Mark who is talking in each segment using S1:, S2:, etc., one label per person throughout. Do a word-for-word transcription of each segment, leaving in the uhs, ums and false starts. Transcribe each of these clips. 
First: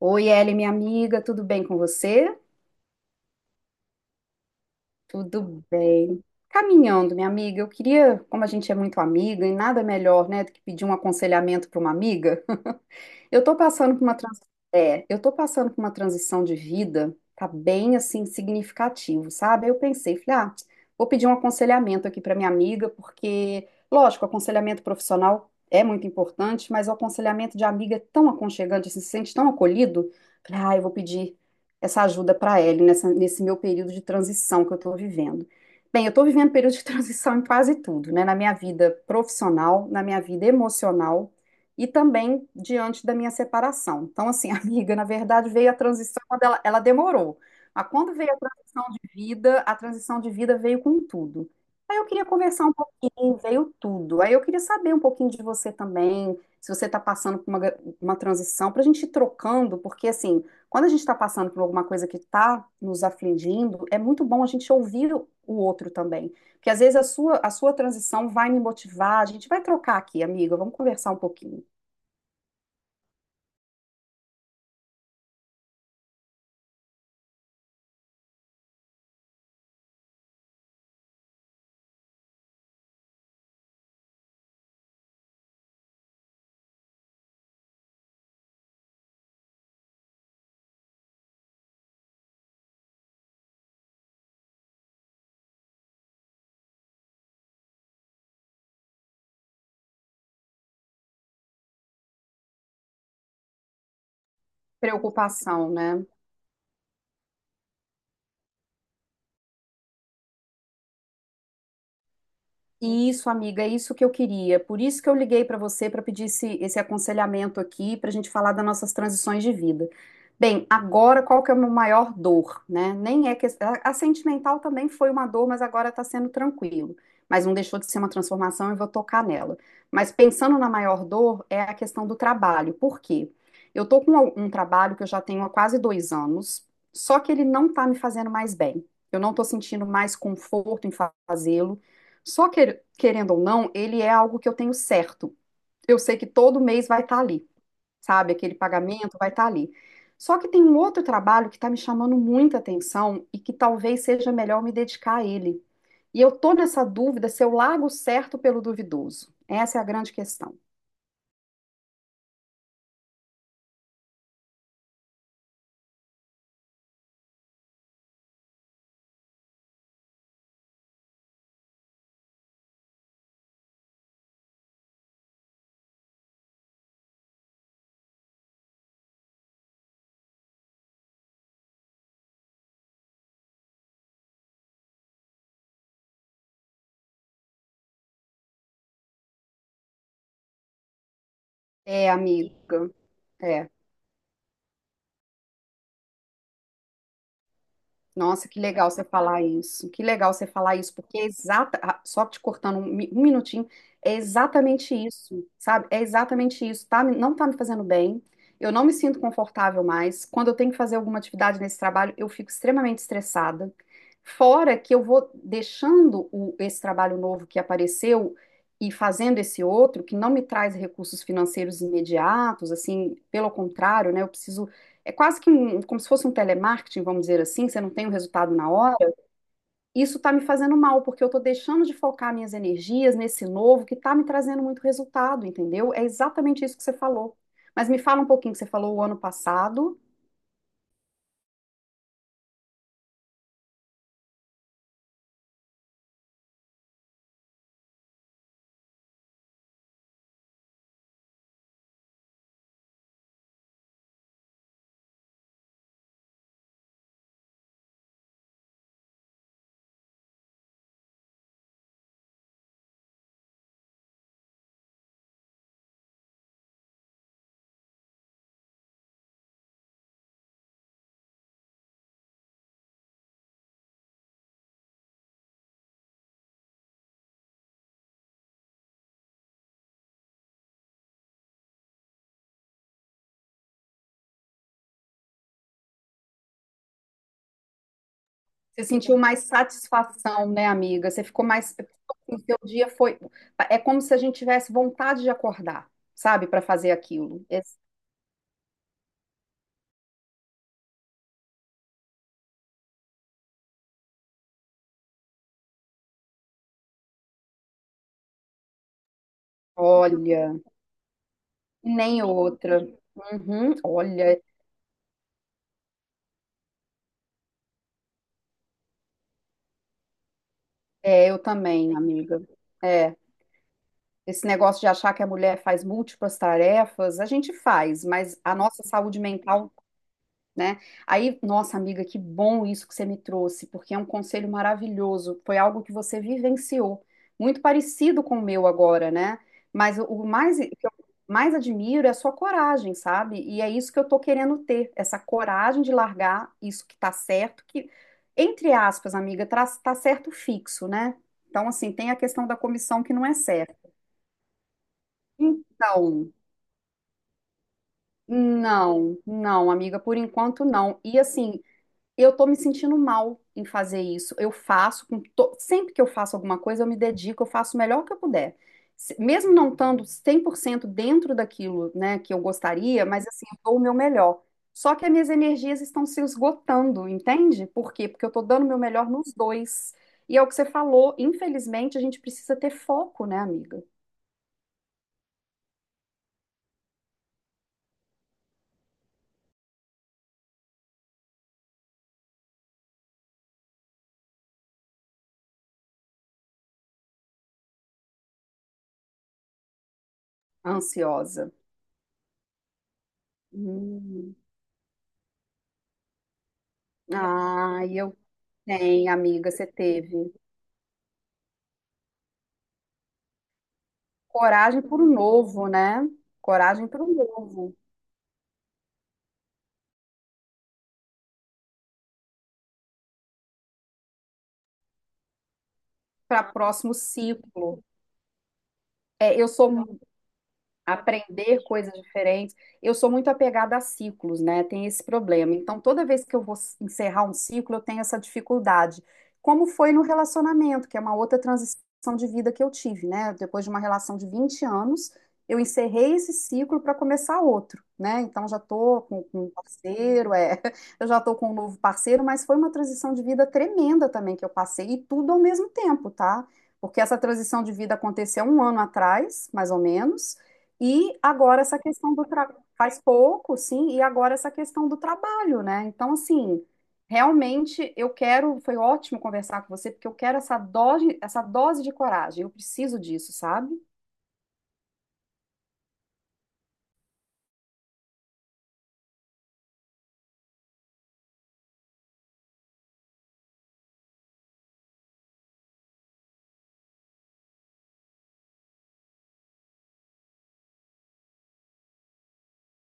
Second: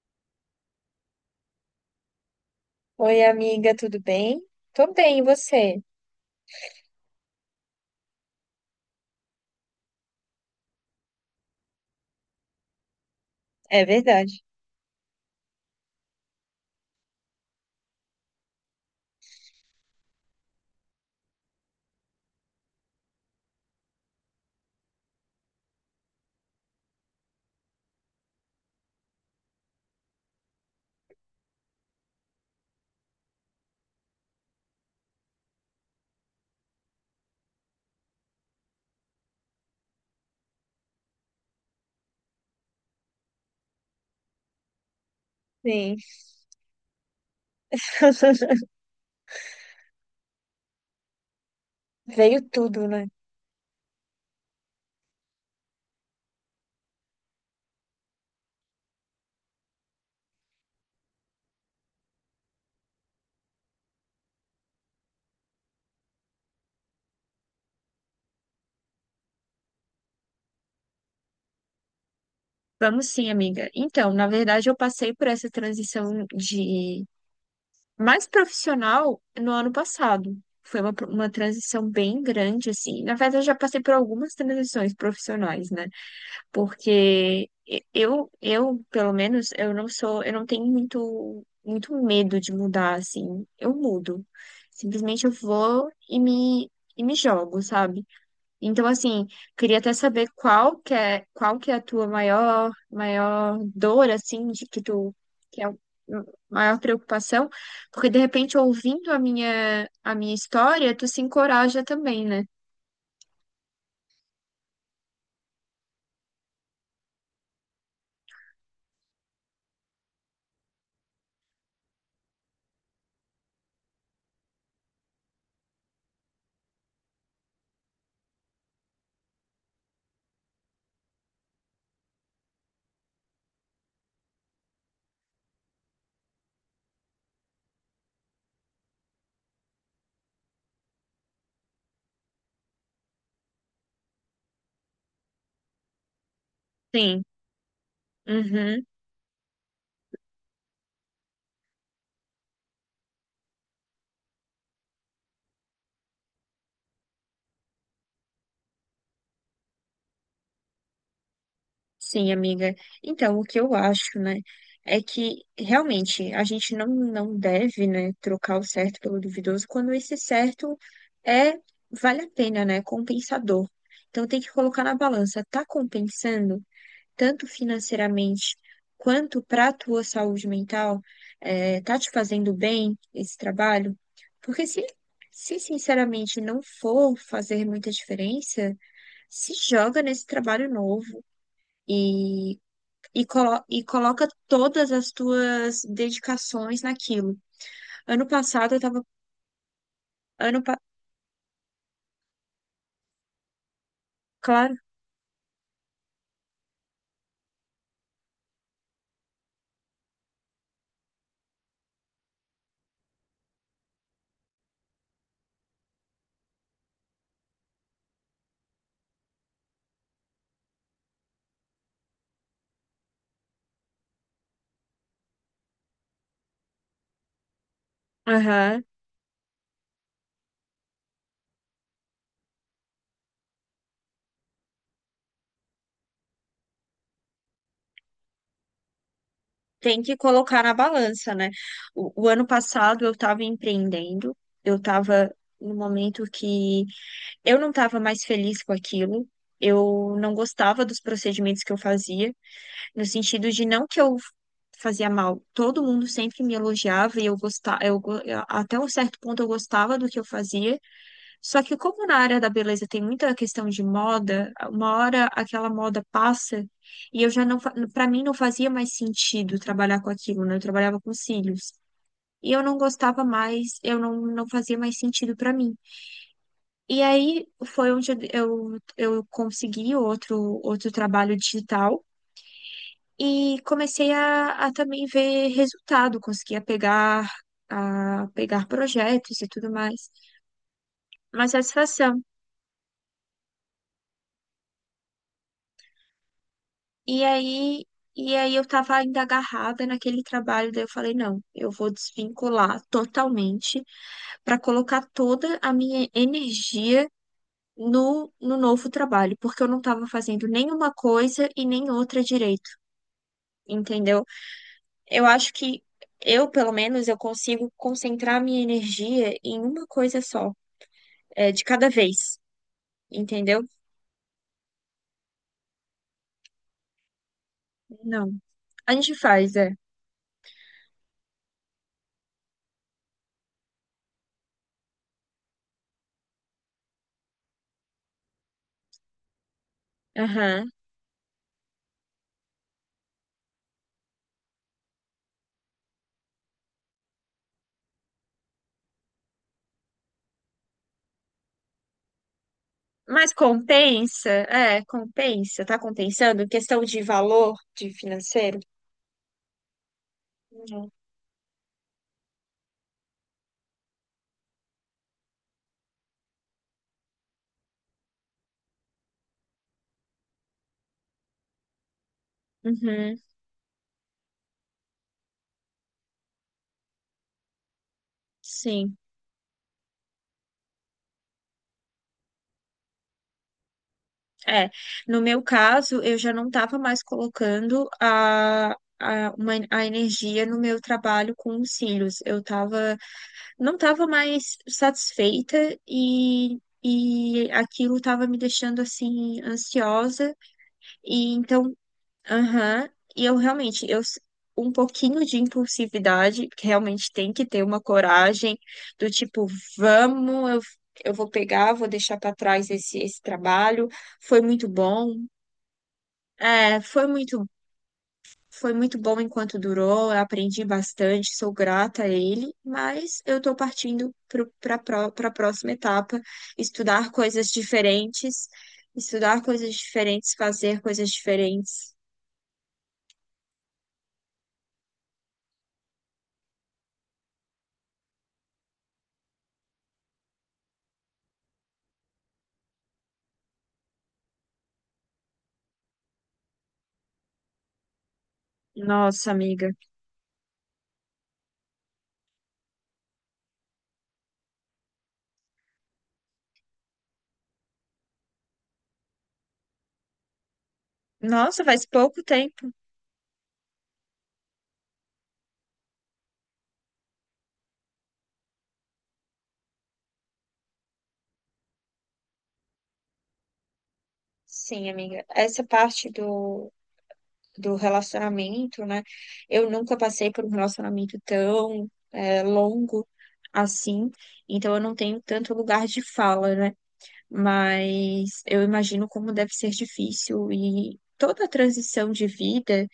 S1: Oi, Ellen, minha amiga, tudo bem com você?
S2: Oi, amiga, tudo bem? Tô bem, e
S1: Tudo
S2: você?
S1: bem. Caminhando, minha amiga, eu queria, como a gente é muito amiga, e nada melhor, né, do que pedir um aconselhamento para uma amiga. Eu tô
S2: É
S1: passando por uma trans...
S2: verdade.
S1: é, eu tô passando por uma transição de vida, tá bem assim significativo, sabe? Aí eu pensei, falei, ah, vou pedir um aconselhamento aqui para minha amiga, porque, lógico, aconselhamento profissional é muito importante, mas o aconselhamento de amiga é tão aconchegante, assim, se sente tão acolhido. Falei, ah, eu vou pedir essa ajuda para ela nessa, nesse meu período de transição que eu tô vivendo. Bem, eu estou vivendo período de transição em quase tudo, né? Na minha vida profissional, na minha vida emocional e também diante da minha separação. Então, assim, amiga, na verdade veio a
S2: Sim.
S1: transição, quando ela, ela demorou. Mas quando veio a transição de vida, a transição de vida veio com tudo. Aí eu queria
S2: Veio
S1: conversar um
S2: tudo, né?
S1: pouquinho, veio tudo. Aí eu queria saber um pouquinho de você também, se você está passando por uma, gra- uma transição, para a gente ir trocando, porque assim, quando a gente está passando por alguma coisa que está nos afligindo, é muito bom a gente ouvir o o outro também. Porque às vezes a sua, a sua transição vai me motivar, a gente vai trocar aqui, amiga, vamos conversar um pouquinho.
S2: Vamos sim, amiga. Então, na verdade, eu passei por essa transição de mais profissional no ano passado. Foi uma, uma transição bem grande, assim. Na verdade, eu já passei por algumas transições profissionais, né? Porque eu, eu, pelo menos, eu não sou, eu não tenho muito, muito medo de mudar, assim. Eu mudo. Simplesmente eu vou e me, e me jogo, sabe? Então, assim, queria até saber qual que é, qual que é a tua maior, maior dor, assim, de que tu, que é
S1: Preocupação,
S2: a
S1: né?
S2: maior preocupação, porque de repente, ouvindo a minha, a minha história, tu se encoraja também, né?
S1: Isso, amiga, é isso que eu queria. Por isso que eu liguei para você para pedir esse, esse aconselhamento aqui, para a gente falar das nossas transições de vida. Bem, agora qual que é a minha maior dor, né? Nem é que a a sentimental também foi uma dor, mas agora está sendo tranquilo. Mas não deixou de ser uma transformação, eu vou tocar nela. Mas pensando na maior dor, é a questão do trabalho. Por quê? Eu tô com um um trabalho que eu já tenho há quase dois anos, só que ele não está me fazendo mais bem. Eu não estou sentindo mais conforto em fazê-lo. Só que, querendo ou não, ele é algo que eu tenho certo. Eu sei que todo mês vai estar
S2: Sim.
S1: ali, sabe? Aquele
S2: Uhum.
S1: pagamento vai estar ali. Só que tem um outro trabalho que está me chamando muita atenção e que talvez seja melhor me dedicar a ele. E eu tô nessa dúvida se eu largo o certo pelo duvidoso. Essa é a grande questão.
S2: Sim, amiga. Então, o que eu acho, né, é que realmente a gente não, não deve, né, trocar o certo pelo duvidoso quando esse certo é vale a pena, né, compensador. Então, tem que colocar na balança, tá compensando tanto financeiramente quanto para a tua saúde mental, é, tá te fazendo bem esse trabalho? Porque se, se sinceramente não for fazer muita diferença, se joga nesse trabalho novo.
S1: É,
S2: E
S1: amiga.
S2: e, colo
S1: É.
S2: e coloca todas as tuas dedicações naquilo. Ano
S1: Nossa, que
S2: passado eu
S1: legal
S2: tava.
S1: você falar isso. Que legal você
S2: Ano
S1: falar
S2: pa-
S1: isso, porque é exata, ah, só te cortando um, mi- um minutinho, é
S2: Claro.
S1: exatamente isso, sabe? É exatamente isso, tá? me- Não tá me fazendo bem. Eu não me sinto confortável mais. Quando eu tenho que fazer alguma atividade nesse trabalho, eu fico extremamente estressada. Fora que eu vou deixando o- esse trabalho novo que apareceu e fazendo esse outro, que não me traz recursos financeiros imediatos, assim, pelo contrário, né? Eu preciso é quase que um, como se fosse um telemarketing, vamos dizer assim, você não tem o resultado na
S2: Aham.
S1: hora, isso está me fazendo mal, porque eu estou deixando de focar minhas energias nesse novo que está me trazendo muito resultado, entendeu? É exatamente isso que você falou. Mas me fala um pouquinho que você falou o ano passado,
S2: Tem que colocar na balança, né? O, o ano passado eu estava empreendendo, eu estava no momento que eu não estava mais feliz com aquilo. Eu não gostava dos procedimentos que eu fazia, no sentido de não que eu fazia mal. Todo mundo sempre me elogiava e eu gostava, eu, go- até um certo ponto eu gostava do que eu fazia. Só que como na área da beleza tem muita questão de moda, uma hora aquela moda passa e eu já não, para mim não fazia mais sentido trabalhar com aquilo, né? Eu trabalhava com cílios. E eu não gostava mais, eu não, não fazia mais sentido para mim. E aí foi onde eu, eu consegui outro, outro trabalho digital e comecei a, a também ver resultado, conseguia pegar, a pegar
S1: você sentiu mais
S2: projetos e tudo mais.
S1: satisfação, né, amiga? Você ficou
S2: Uma
S1: mais.
S2: satisfação.
S1: O seu dia foi. É como se a gente tivesse vontade de acordar, sabe, para fazer
S2: E
S1: aquilo. Esse-
S2: aí, e aí eu tava ainda agarrada naquele trabalho, daí eu falei, não, eu vou desvincular totalmente para colocar toda a minha energia no, no novo trabalho, porque eu não estava fazendo
S1: Olha,
S2: nenhuma coisa e nem
S1: nem
S2: outra direito,
S1: outra. Uhum,
S2: entendeu?
S1: olha,
S2: Eu acho que eu, pelo menos, eu consigo concentrar minha energia em uma coisa só,
S1: é, eu
S2: é, de cada
S1: também,
S2: vez,
S1: amiga. É.
S2: entendeu?
S1: Esse negócio de achar que a mulher faz múltiplas tarefas, a gente faz,
S2: Não.
S1: mas a nossa
S2: A gente
S1: saúde
S2: faz, é.
S1: mental, né? Aí, nossa amiga, que bom isso que você me trouxe, porque é um conselho maravilhoso. Foi algo que você vivenciou, muito parecido com o meu agora, né? Mas o o mais, o
S2: Aham.
S1: que eu mais admiro é a sua coragem, sabe? E é isso que eu tô querendo ter, essa coragem de largar isso que tá certo, que, entre aspas, amiga, tá, tá certo fixo, né? Então, assim, tem a questão da comissão que não é
S2: Mas
S1: certa.
S2: compensa? É, compensa. Tá
S1: Então,
S2: compensando? Em questão de valor de financeiro?
S1: não, não, amiga, por enquanto
S2: Não.
S1: não. E assim, eu tô me sentindo mal em fazer isso. Eu faço, com to- sempre que eu faço alguma coisa, eu me dedico, eu faço o melhor que eu puder. Se- Mesmo não estando cem por cento dentro daquilo, né, que eu gostaria,
S2: Uhum,
S1: mas assim, eu dou o meu melhor. Só que as minhas energias estão se esgotando, entende? Por quê? Porque eu tô dando o meu
S2: sim.
S1: melhor nos dois. E é o que você falou, infelizmente, a gente precisa ter foco, né, amiga?
S2: É. No meu caso, eu já não estava mais colocando a, a, uma, a energia no meu trabalho com os cílios. Eu tava, não estava mais satisfeita. e. E aquilo estava me deixando assim ansiosa, e
S1: Ansiosa.
S2: então aham, e eu realmente, eu s-
S1: Hum.
S2: um pouquinho de impulsividade, que realmente tem que ter uma
S1: Ah,
S2: coragem
S1: tem,
S2: do tipo,
S1: amiga, você teve.
S2: vamos, eu, eu vou pegar, vou deixar para trás esse, esse trabalho, foi muito
S1: Coragem para o
S2: bom.
S1: novo, né?
S2: É,
S1: Coragem para
S2: foi
S1: o
S2: muito,
S1: novo,
S2: foi muito bom enquanto durou, eu aprendi bastante, sou grata a ele, mas eu estou partindo para a próxima etapa,
S1: para próximo
S2: estudar coisas
S1: ciclo.
S2: diferentes,
S1: É,
S2: estudar
S1: eu sou,
S2: coisas diferentes, fazer coisas
S1: aprender coisas
S2: diferentes.
S1: diferentes. Eu sou muito apegada a ciclos, né? Tem esse problema. Então, toda vez que eu vou encerrar um ciclo, eu tenho essa dificuldade. Como foi no relacionamento, que é uma outra transição de vida que eu tive, né? Depois de uma relação de vinte anos, eu encerrei esse ciclo para começar outro, né? Então, já tô com,
S2: Nossa,
S1: com um
S2: amiga.
S1: parceiro, é, eu já tô com um novo parceiro, mas foi uma transição de vida tremenda também que eu passei, e tudo ao mesmo tempo, tá? Porque essa transição de vida aconteceu um ano atrás, mais ou menos, e agora
S2: Nossa,
S1: essa
S2: faz
S1: questão
S2: pouco
S1: do tra...
S2: tempo.
S1: faz pouco, sim, e agora essa questão do trabalho, né? Então, assim, realmente eu quero, foi ótimo conversar com você, porque eu quero essa dose, essa dose de coragem, eu preciso disso, sabe?
S2: Sim, amiga. Essa parte do, do relacionamento, né? Eu nunca passei por um relacionamento tão é, longo assim, então eu não tenho tanto lugar de fala, né? Mas eu imagino como deve ser difícil e toda a transição de vida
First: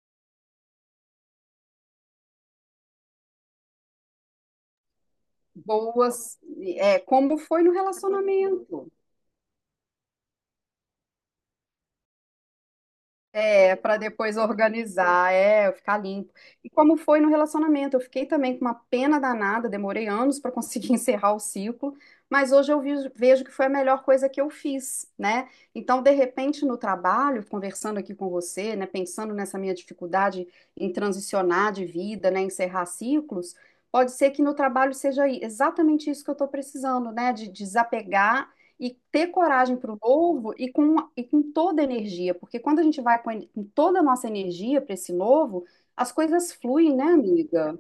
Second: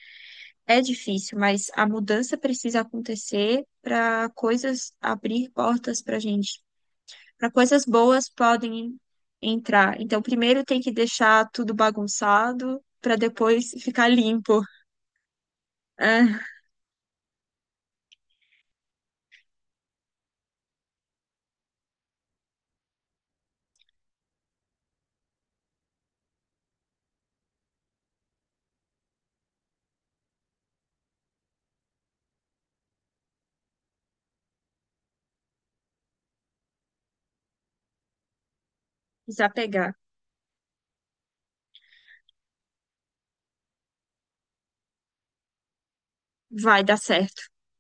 S2: é difícil, mas a mudança precisa acontecer para coisas abrir portas para
S1: Boas,
S2: gente.
S1: é, como
S2: Para
S1: foi no
S2: coisas boas
S1: relacionamento.
S2: podem entrar. Então, primeiro tem que deixar tudo bagunçado para depois
S1: É, para
S2: ficar
S1: depois
S2: limpo.
S1: organizar, é, ficar limpo.
S2: Ah,
S1: E como foi no relacionamento? Eu fiquei também com uma pena danada, demorei anos para conseguir encerrar o ciclo, mas hoje eu vi- vejo que foi a melhor coisa que eu fiz, né? Então, de repente, no trabalho, conversando aqui com você, né, pensando nessa minha dificuldade em transicionar de vida, né, encerrar ciclos, pode ser que no trabalho seja i- exatamente isso que eu estou precisando, né, de desapegar e ter coragem para
S2: desapegar.
S1: o novo e com, e com toda a energia, porque quando a gente vai com, en- com toda a nossa energia para esse novo, as coisas
S2: Vai
S1: fluem,
S2: dar
S1: né,
S2: certo.
S1: amiga?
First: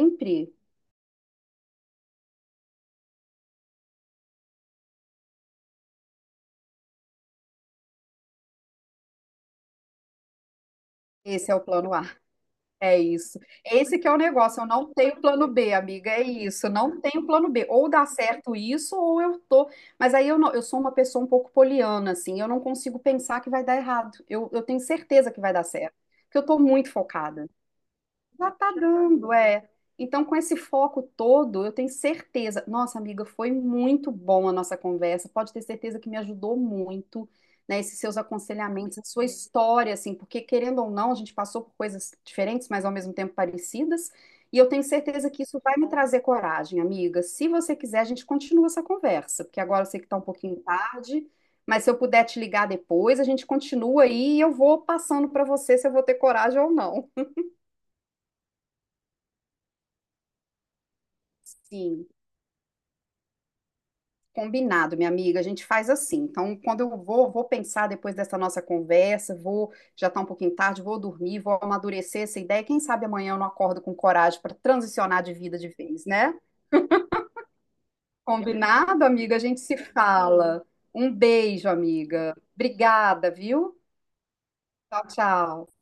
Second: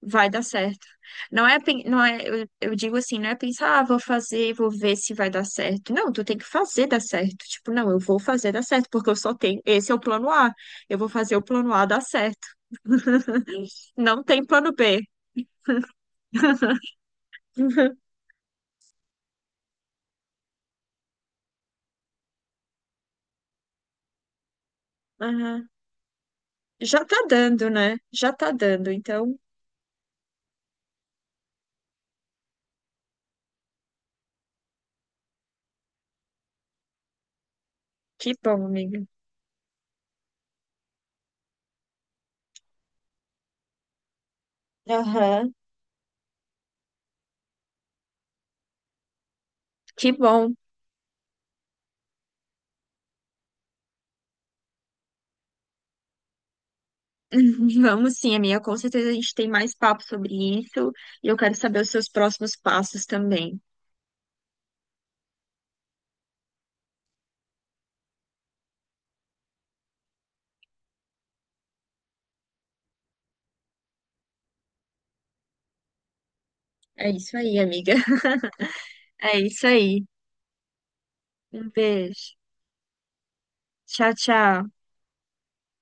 S2: Vai dar certo. Não é, pen- não é, eu, eu digo assim, não é pensar, ah, vou fazer, vou ver se vai dar certo. Não, tu tem que fazer dar certo. Tipo, não, eu vou fazer dar certo, porque eu só tenho, esse é o plano A. Eu vou fazer o
S1: Esse é o
S2: plano A
S1: plano
S2: dar
S1: A.
S2: certo.
S1: É isso. Esse que é o
S2: Não tem
S1: negócio. Eu
S2: plano
S1: não
S2: B.
S1: tenho plano B, amiga. É isso. Eu não tenho plano B. Ou dá certo isso, ou eu tô. Mas aí eu não, eu sou uma pessoa um pouco poliana, assim. Eu não consigo pensar que vai dar errado. Eu, eu tenho certeza que vai dar
S2: Aham.
S1: certo. Porque eu tô muito
S2: Já tá
S1: focada.
S2: dando, né? Já tá
S1: Já tá
S2: dando.
S1: dando,
S2: Então,
S1: é. Então, com esse foco todo, eu tenho certeza. Nossa, amiga, foi muito bom a nossa conversa. Pode ter certeza que me ajudou muito, né? Esses seus
S2: que bom,
S1: aconselhamentos,
S2: amiga.
S1: a sua história, assim, porque querendo ou não, a gente passou por coisas diferentes, mas ao mesmo tempo parecidas. E eu tenho certeza que
S2: Aham,
S1: isso vai me trazer coragem, amiga. Se você quiser, a gente continua essa conversa, porque agora eu sei que
S2: que
S1: tá um
S2: bom.
S1: pouquinho tarde, mas se eu puder te ligar depois, a gente continua aí e eu vou passando para você se eu vou ter coragem ou não.
S2: Vamos sim, amiga. Com certeza a gente tem mais papo sobre isso e eu quero saber os
S1: Sim.
S2: seus próximos passos também.
S1: Combinado, minha amiga. A gente faz assim. Então, quando eu vou, vou pensar depois dessa nossa conversa, vou, já tá um pouquinho tarde, vou dormir, vou amadurecer essa ideia. Quem sabe amanhã eu não acordo com coragem para transicionar de vida de vez, né?
S2: É isso aí, amiga.
S1: Combinado, amiga?
S2: É
S1: A gente
S2: isso
S1: se
S2: aí.
S1: fala. Um
S2: Um
S1: beijo, amiga.
S2: beijo.
S1: Obrigada, viu?
S2: Tchau, tchau.
S1: Tchau, tchau.